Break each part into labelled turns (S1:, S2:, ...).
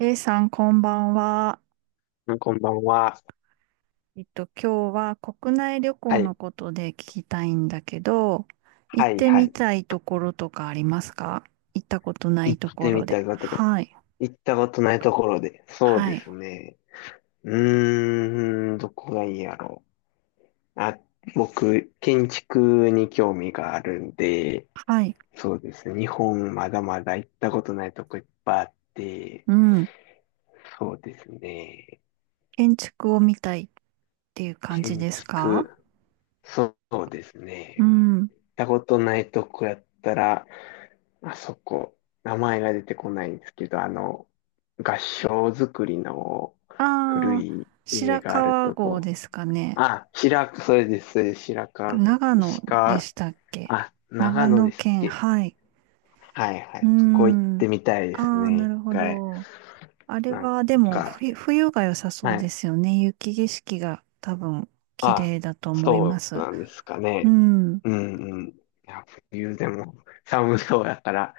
S1: A さん、こんばんは。
S2: こんばんは。
S1: 今日は国内旅
S2: は
S1: 行の
S2: い。
S1: ことで聞きたいんだけど、行
S2: は
S1: っ
S2: い、
S1: て
S2: は
S1: み
S2: い。
S1: たいところとかありますか？行ったことない
S2: 行
S1: と
S2: っ
S1: こ
S2: てみ
S1: ろで。
S2: たかところ。
S1: はい、
S2: 行ったことないところで。そう
S1: は
S2: です
S1: い、
S2: ね。どこがいいやろう。あ、僕、建築に興味があるんで、
S1: はい。
S2: そうですね。日本まだまだ行ったことないとこいっぱいあって、
S1: うん。
S2: そうですね。
S1: 建築を見たいっていう感じ
S2: 建
S1: ですか？
S2: 築、そうです
S1: う
S2: ね。
S1: ん。
S2: たことないとこやったら、あそこ、名前が出てこないんですけど、合掌造りの古
S1: ああ、
S2: い家
S1: 白
S2: がある
S1: 川
S2: と
S1: 郷
S2: こ。
S1: ですかね。
S2: あ、白川、それです、それです、白川郷。
S1: 長野
S2: 石
S1: で
S2: 川、
S1: したっけ？
S2: あ、長
S1: 長
S2: 野
S1: 野
S2: ですっ
S1: 県、
S2: け。
S1: はい。
S2: はいは
S1: うー
S2: い。そこ行っ
S1: ん。
S2: てみたいです
S1: ああ、
S2: ね、
S1: な
S2: 一
S1: るほ
S2: 回。
S1: ど。あれ
S2: なん
S1: はでも
S2: か、
S1: 冬が良さそう
S2: は
S1: で
S2: い。
S1: すよね。雪景色が多分綺
S2: あ、
S1: 麗だと思いま
S2: そう
S1: す。
S2: なんですか
S1: う
S2: ね。
S1: ん。
S2: うんうん。いや、冬でも寒そうやから、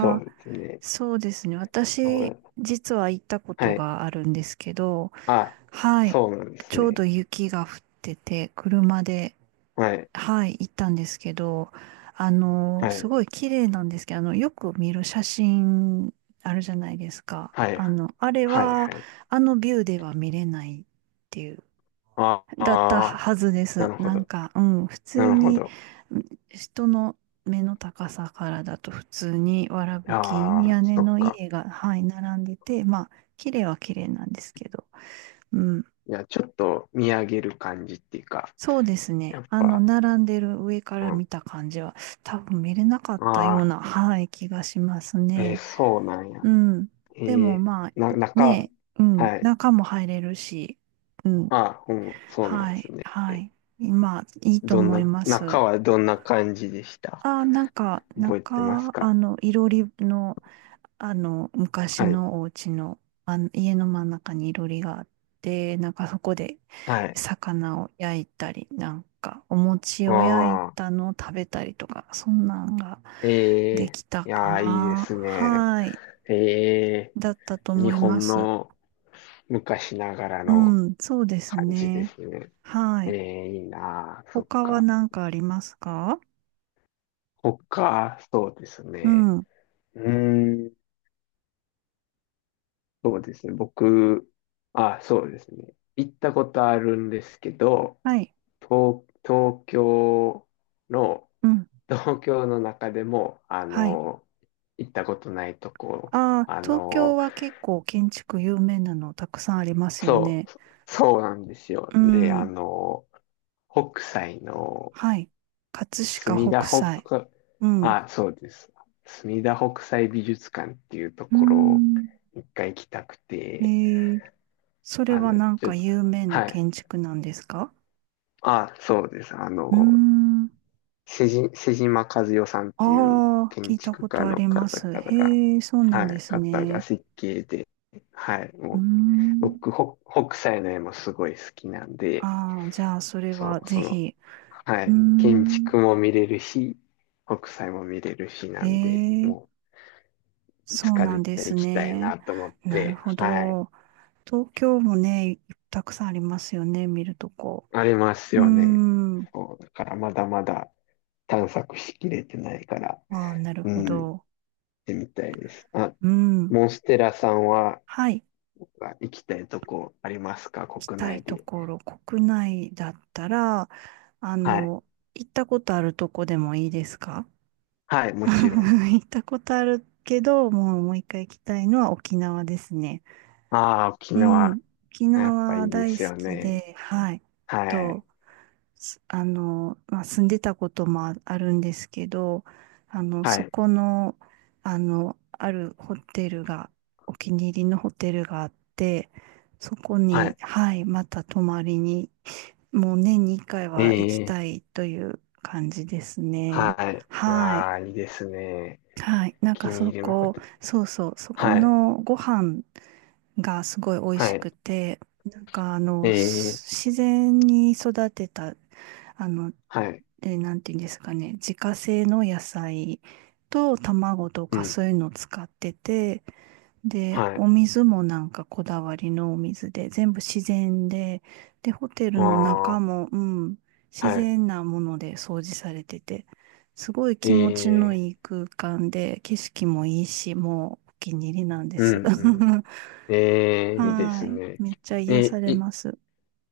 S2: そ
S1: あ、
S2: うですね。
S1: そうですね。私、実は行ったこ
S2: は
S1: と
S2: い。
S1: があるんですけど、
S2: あ、
S1: はい。
S2: そうなんです
S1: ちょうど
S2: ね。
S1: 雪が降ってて、車で、
S2: はい。
S1: はい、行ったんですけど、
S2: は
S1: す
S2: い。
S1: ごい綺麗なんですけど、よく見る写真あるじゃないですか。
S2: はい。
S1: あれ
S2: はい。
S1: は、
S2: はい。
S1: あのビューでは見れない。っていう
S2: あ
S1: だった
S2: あ、
S1: はずで
S2: な
S1: す。
S2: るほ
S1: なん
S2: ど。
S1: か、うん、普
S2: な
S1: 通
S2: るほ
S1: に、
S2: ど。
S1: うん、人の目の高さからだと普通にわらぶき
S2: ああ、
S1: 屋根
S2: そっ
S1: の
S2: か。
S1: 家が、はい、並んでて、まあ、綺麗は綺麗なんですけど、うん、
S2: いや、ちょっと見上げる感じっていうか、
S1: そうです
S2: や
S1: ね。
S2: っ
S1: あの、
S2: ぱ、
S1: 並んでる上から
S2: うん。
S1: 見た感じは、多分見れなかった
S2: あ
S1: よう
S2: あ、
S1: な、はい、気がします
S2: えー
S1: ね。
S2: そうなんや。
S1: うん。
S2: え
S1: でも、
S2: ー
S1: まあ、
S2: な、
S1: い
S2: 中、
S1: ね、うん、
S2: はい。
S1: 中も入れるし、うん、
S2: ああ、うん、そうなん
S1: は
S2: です
S1: い、
S2: ね。
S1: はい。まあ、いいと
S2: どん
S1: 思
S2: な、
S1: います。
S2: 中はどんな感じでした？
S1: ああ、なんか、
S2: 覚えてます
S1: 中、
S2: か？
S1: いろりの、昔
S2: はい。
S1: のお家の、家の真ん中にいろりがあって、なんかそこで
S2: はい。
S1: 魚を焼いたり、なんかお餅
S2: あ
S1: を焼い
S2: あ、
S1: たのを食べたりとか、そんなんが
S2: え
S1: で
S2: え
S1: きた
S2: い
S1: か
S2: やー、いいで
S1: な。
S2: すね。
S1: はい。
S2: え
S1: だったと思
S2: 日
S1: いま
S2: 本
S1: す。
S2: の昔ながら
S1: う
S2: の
S1: ん、そうです
S2: 感じで
S1: ね。
S2: すね。
S1: はい。
S2: いいなあそっ
S1: 他は
S2: か。
S1: 何かありますか？
S2: 他、そうです
S1: う
S2: ね。
S1: ん。
S2: うーん、そうですね。僕、あ、そうですね。行ったことあるんですけど、
S1: はい。
S2: 東、東京の、
S1: うん。
S2: 東京の中でも、
S1: はい。
S2: 行ったことないとこ、
S1: ああ、
S2: あ
S1: 東京
S2: の、
S1: は結構建築有名なのたくさんありますよ
S2: そ
S1: ね。
S2: う、そうなんですよ。
S1: う
S2: で、
S1: ん。
S2: 北斎の
S1: はい。葛
S2: 墨
S1: 飾
S2: 田
S1: 北斎。
S2: 北、
S1: うん。う
S2: あ、そうです。墨田北斎美術館っていうと
S1: ー
S2: ころを
S1: ん。
S2: 一回行きたく
S1: え
S2: て、
S1: ー、それはなん
S2: ちょっ
S1: か
S2: と、
S1: 有名な
S2: はい。
S1: 建築なんですか？
S2: あ、そうです。
S1: うーん。
S2: 瀬島和代さんっていう
S1: ああ、聞
S2: 建
S1: いた
S2: 築
S1: こ
S2: 家
S1: とあ
S2: の
S1: りま
S2: 方
S1: す。
S2: 々が、
S1: へえ、そうな
S2: は
S1: んで
S2: い、
S1: す
S2: 方が
S1: ね。
S2: 設計で、はい、
S1: うー
S2: もう、
S1: ん。
S2: 僕、北斎の絵もすごい好きなんで、
S1: ああ、じゃあそれは
S2: そう、
S1: ぜ
S2: その、
S1: ひ。
S2: は
S1: うー
S2: い。建
S1: ん。
S2: 築も見れるし、北斎も見れるし
S1: へ
S2: なんで、
S1: え、
S2: もう、い
S1: そ
S2: つ
S1: う
S2: か
S1: なん
S2: 絶
S1: で
S2: 対
S1: す
S2: 行きたい
S1: ね。
S2: なと思っ
S1: なる
S2: て、
S1: ほ
S2: はい。
S1: ど。東京もね、たくさんありますよね、見るとこ。
S2: あります
S1: うー
S2: よね。
S1: ん。
S2: そう、だからまだまだ探索しきれてないから、
S1: ああ、なる
S2: う
S1: ほ
S2: ん、行っ
S1: ど。
S2: てみたいです。あ、
S1: うん。
S2: モンステラさんは
S1: はい。
S2: あ行きたいとこありますか？
S1: 行き
S2: 国
S1: たい
S2: 内
S1: と
S2: で。
S1: ころ、国内だったら、あ
S2: はい。
S1: の、行ったことあるとこでもいいですか？
S2: はい、もちろん。
S1: 行ったことあるけど、もう一回行きたいのは沖縄ですね。
S2: ああ、沖
S1: う
S2: 縄、
S1: ん。沖
S2: やっぱい
S1: 縄
S2: いで
S1: 大
S2: す
S1: 好
S2: よ
S1: き
S2: ね。
S1: で、はい。
S2: はい。
S1: と、すあの、まあ、住んでたこともああるんですけど、あの、
S2: は
S1: そ
S2: い。
S1: この、あるホテルが、お気に入りのホテルがあって、そこ
S2: は
S1: に、
S2: い。
S1: はい、また泊まりに、もう年に1回
S2: え
S1: は行き
S2: え
S1: たいという感じですね。
S2: はい。
S1: はい。
S2: ああ、いいですね。
S1: はい。
S2: お
S1: なん
S2: 気
S1: か
S2: に入
S1: そ
S2: りのホ
S1: こ、
S2: テル。
S1: そうそう、そこ
S2: はい。
S1: のご飯がすごい美味し
S2: はい。
S1: くて、なんかあ
S2: え
S1: の、
S2: え、
S1: す自然に育てた、あの、
S2: はい。
S1: なんていうんですかね、自家製の野菜と卵と
S2: う
S1: か
S2: ん。
S1: そういうのを使ってて、で、
S2: はい。
S1: お水もなんかこだわりのお水で、全部自然で、で、ホテルの
S2: あ
S1: 中
S2: あ、
S1: も、うん、自
S2: は
S1: 然なもので掃除されてて、すごい
S2: い。え
S1: 気持ちの
S2: え、
S1: いい空間で、景色もいいし、もうお気に入りなんで
S2: うん、
S1: す。
S2: うん。え え、いいで
S1: は
S2: す
S1: い。
S2: ね。
S1: めっちゃ癒さ
S2: え、
S1: れ
S2: い、
S1: ます。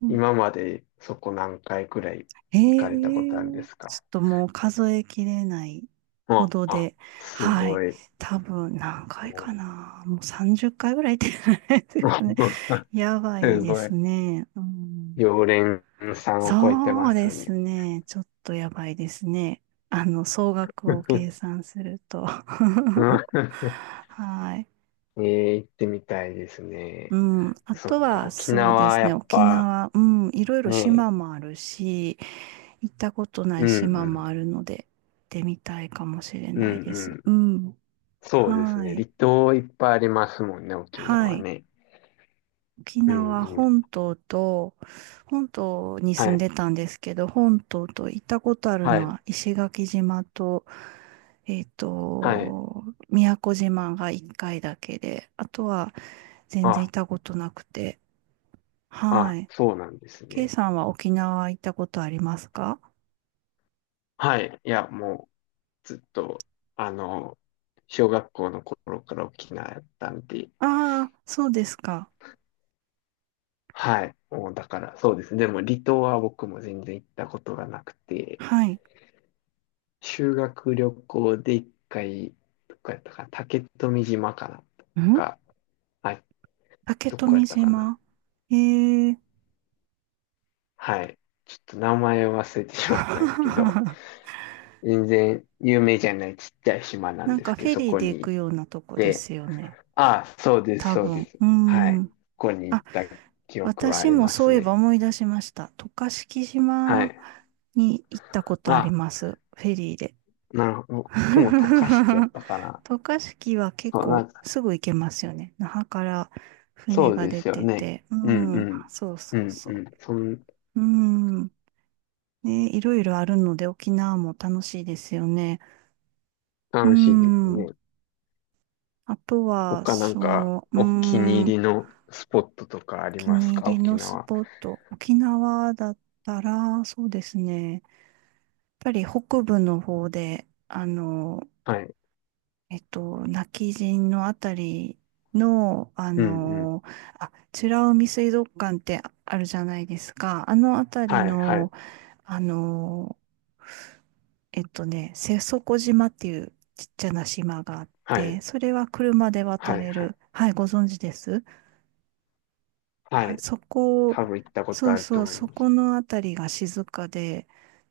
S1: うん、
S2: 今までそこ何回くらい行か
S1: え
S2: れたことあるんで
S1: え、
S2: す
S1: ち
S2: か？
S1: ょっともう数えきれないほ
S2: あ
S1: ど
S2: あ、
S1: で、
S2: す
S1: はい。
S2: ごい。
S1: 多分何回
S2: も
S1: かな。もう30回ぐらい行ってないです
S2: う
S1: かね。やばい
S2: す
S1: で
S2: ごい。
S1: すね。うん、
S2: 常連さんを超えて
S1: そ
S2: ま
S1: うで
S2: す
S1: す
S2: ね。
S1: ね。ちょっとやばいですね。あの、総額を計算すると。はい。
S2: ええ、行ってみたいです
S1: う
S2: ね。
S1: ん。あ
S2: そっ
S1: と
S2: か、
S1: は、
S2: 沖
S1: そうで
S2: 縄、
S1: す
S2: や
S1: ね。
S2: っ
S1: 沖
S2: ぱ、
S1: 縄、うん。いろいろ
S2: ね
S1: 島もあるし、行ったことな
S2: う
S1: い
S2: ん
S1: 島
S2: う
S1: も
S2: ん、
S1: あるので、行ってみたいかもしれ
S2: うん
S1: ないで
S2: う
S1: す。
S2: ん。
S1: うん。
S2: そうです
S1: は
S2: ね。離
S1: い。
S2: 島いっぱいありますもんね、沖
S1: は
S2: 縄
S1: い。
S2: ね。
S1: 沖
S2: うん
S1: 縄
S2: うん。
S1: 本島と、本島に
S2: は
S1: 住ん
S2: い、
S1: でたんですけど、本島と行ったことある
S2: は
S1: の
S2: い、
S1: は石垣島と、えっ
S2: はい。
S1: と、宮古島が1回だけで、あとは全然行
S2: あ、
S1: ったことなくて。は
S2: あ、
S1: い。
S2: そうなんです
S1: K
S2: ね。
S1: さんは沖縄行ったことありますか？
S2: はい。いや、もう、ずっと、あの、小学校の頃から沖縄やったんで、
S1: ああー、そうですか。
S2: はい。もう、だから、そうですね。でも、離島は僕も全然行ったことがなくて、
S1: はい。
S2: 修学旅行で一回、どこやったかな、竹富島かなとか、あ、
S1: 竹
S2: どこや
S1: 富
S2: ったかな。
S1: 島。ええ
S2: はい。ちょっと名前を忘れてしまったんですけど、全然有名じゃないちっちゃい島なん
S1: なん
S2: で
S1: か
S2: す
S1: フ
S2: けど、
S1: ェ
S2: そ
S1: リー
S2: こ
S1: で行
S2: に行
S1: く
S2: っ
S1: ようなとこで
S2: て、
S1: すよね。
S2: ああ、そうです、
S1: 多
S2: そう
S1: 分。
S2: で
S1: う
S2: す。
S1: ー
S2: はい。
S1: ん。
S2: ここに行っ
S1: あ、
S2: た記憶はあ
S1: 私
S2: り
S1: も
S2: ま
S1: そ
S2: す
S1: ういえば
S2: ね。
S1: 思い出しました。渡嘉敷
S2: は
S1: 島
S2: い。
S1: に行ったことあり
S2: あ、
S1: ます。フェリーで。
S2: なるほど。僕も渡嘉敷やっ たかな。
S1: 渡嘉敷は結
S2: そう、な
S1: 構
S2: んか、
S1: すぐ行けますよね。那覇から
S2: そ
S1: 船
S2: う
S1: が
S2: で
S1: 出
S2: すよ
S1: て
S2: ね。
S1: て。う
S2: うんう
S1: ん。
S2: ん。
S1: そう
S2: う
S1: そう
S2: ん
S1: そ
S2: うん。そん、
S1: う。うん。ね、いろいろあるので沖縄も楽しいですよね。う
S2: 楽しいです
S1: ん。
S2: ね。
S1: あとは、
S2: 他なんか
S1: そう、うー
S2: お気に
S1: ん、お
S2: 入りのスポットとかあり
S1: 気
S2: ます
S1: に入
S2: か？
S1: り
S2: 沖
S1: のス
S2: 縄。
S1: ポット、沖縄だったら、そうですね、やっぱり北部の方で、あの、
S2: はい。
S1: 今帰仁のあたりの、あ
S2: うんうん。
S1: の、あ、美ら海水族館ってあるじゃないですか。あのあたり
S2: はい、はい、
S1: の、あの、えっとね、瀬底島っていうちっちゃな島があっ
S2: はい、
S1: て、それは車で渡
S2: はい、
S1: れ
S2: はい。
S1: る。はい、ご存知です
S2: は
S1: は
S2: い。
S1: そこ、
S2: 多分行ったこと
S1: そう
S2: あると
S1: そう、
S2: 思い
S1: そ
S2: ます。
S1: このあたりが静かで、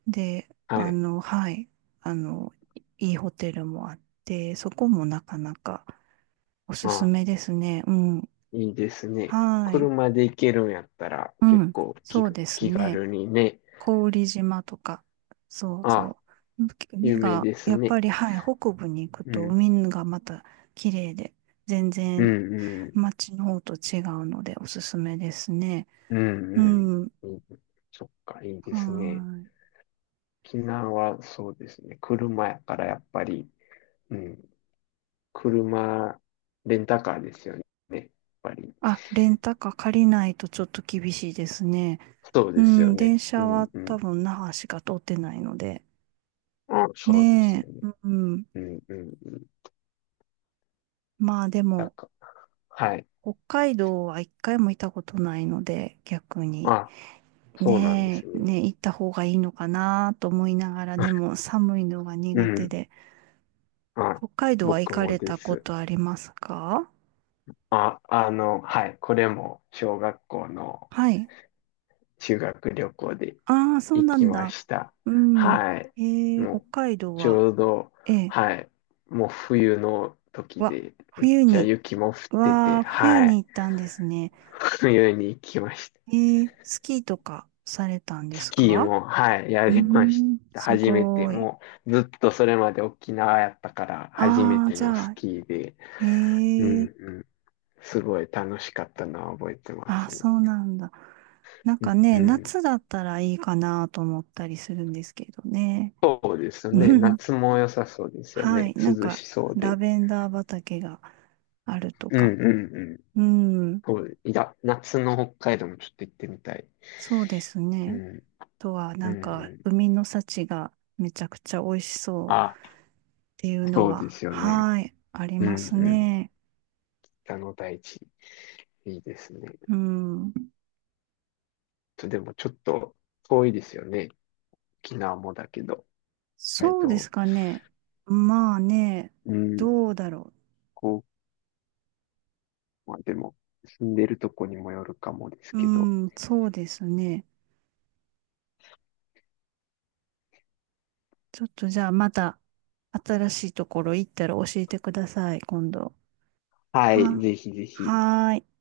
S1: で、
S2: は
S1: あ
S2: い。
S1: の、はい、いいいホテルもあって、そこもなかなかおす
S2: ま
S1: す
S2: あ、
S1: めですね。うん。
S2: いいですね。
S1: はい。
S2: 車で行けるんやったら
S1: う
S2: 結
S1: ん。
S2: 構気、
S1: そうです
S2: 気
S1: ね。
S2: 軽にね。
S1: 郡島とか、そう
S2: あ、
S1: そう。海
S2: 有名
S1: が、
S2: です
S1: やっぱ
S2: ね。
S1: り、はい、北部に行く
S2: う
S1: と
S2: ん、
S1: 海がまた綺麗で、全
S2: う
S1: 然
S2: ん、うん、
S1: 街の方と違うのでおすすめですね。
S2: うん、う
S1: う
S2: ん。
S1: ん。
S2: うんそっか、いいですね。
S1: はい。
S2: 沖縄はそうですね。車やからやっぱり、うん、車、レンタカーですよね。やっぱり。
S1: あ、レンタカー借りないとちょっと厳しいですね。
S2: そう
S1: う
S2: ですよ
S1: ん、電
S2: ね。う
S1: 車は
S2: んう
S1: 多
S2: ん。
S1: 分那覇しか通ってないので。
S2: あ、そうですよ
S1: ね
S2: ね。
S1: え、うん。
S2: うんうんうん。
S1: まあで
S2: なん
S1: も、
S2: か、はい。
S1: 北海道は一回も行ったことないので、逆に。
S2: あ、そうなんです
S1: ねえ、
S2: ね。
S1: ねえ、行った方がいいのかなと思いながら、でも 寒いのが
S2: う
S1: 苦手
S2: ん。
S1: で。
S2: あ、
S1: 北海道は行
S2: 僕
S1: か
S2: も
S1: れ
S2: で
S1: たこ
S2: す。
S1: とありますか？
S2: あ、はい。これも小学校の
S1: はい。
S2: 修学旅行で
S1: ああ、そう
S2: 行
S1: な
S2: き
S1: ん
S2: ま
S1: だ。
S2: した。
S1: うん。
S2: はい。
S1: えー、北
S2: も
S1: 海
S2: う、
S1: 道
S2: ち
S1: は、
S2: ょうど、
S1: ええ、
S2: はい。もう冬の時
S1: わ、
S2: で、めっ
S1: 冬
S2: ちゃ
S1: に、
S2: 雪も降って
S1: わ
S2: て、
S1: あ、冬
S2: はい。
S1: に行ったんですね。
S2: 冬に行きました。
S1: えー、スキーとかされたんで
S2: ス
S1: す
S2: キー
S1: か？
S2: も、はい、や
S1: うー
S2: りまし
S1: ん、
S2: た。
S1: す
S2: 初めて、
S1: ごい。
S2: もうずっとそれまで沖縄やったから、初め
S1: ああ、
S2: て
S1: じ
S2: の
S1: ゃ
S2: ス
S1: あ、
S2: キーで、
S1: え
S2: うん
S1: ー、
S2: うん、すごい楽しかったのは覚えてます
S1: あ、
S2: ね。
S1: そうなんだ。なん
S2: う
S1: か
S2: んう
S1: ね、
S2: ん、
S1: 夏だったらいいかなと思ったりするんですけどね。
S2: そうですね。夏 も良さそうですよ
S1: はい、
S2: ね。
S1: なん
S2: 涼
S1: か、
S2: しそう
S1: ラ
S2: で。
S1: ベンダー畑があると
S2: うんう
S1: か。
S2: んうん。
S1: うん、
S2: そういや、夏の北海道もちょっと行ってみたい。
S1: そうです
S2: う
S1: ね。
S2: ん、
S1: あとは、
S2: う
S1: な
S2: ん、
S1: んか、
S2: うん。
S1: 海の幸がめちゃくちゃ美味しそう。
S2: あ、
S1: っていうの
S2: そうで
S1: は、
S2: すよね。
S1: はい、あり
S2: う
S1: ま
S2: ん、
S1: す
S2: うん。
S1: ね。
S2: 北の大地、いいですね。
S1: うん。
S2: とでもちょっと遠いですよね。沖縄もだけど。は
S1: そうですかね。まあね、
S2: うん、
S1: どうだろ
S2: こう、まあでも、住んでるとこにもよるかもです
S1: う。
S2: けど。
S1: うん、そうですね。ちょっとじゃあまた新しいところ行ったら教えてください、今度。
S2: はい、
S1: は、
S2: ぜひぜひ。
S1: はーい。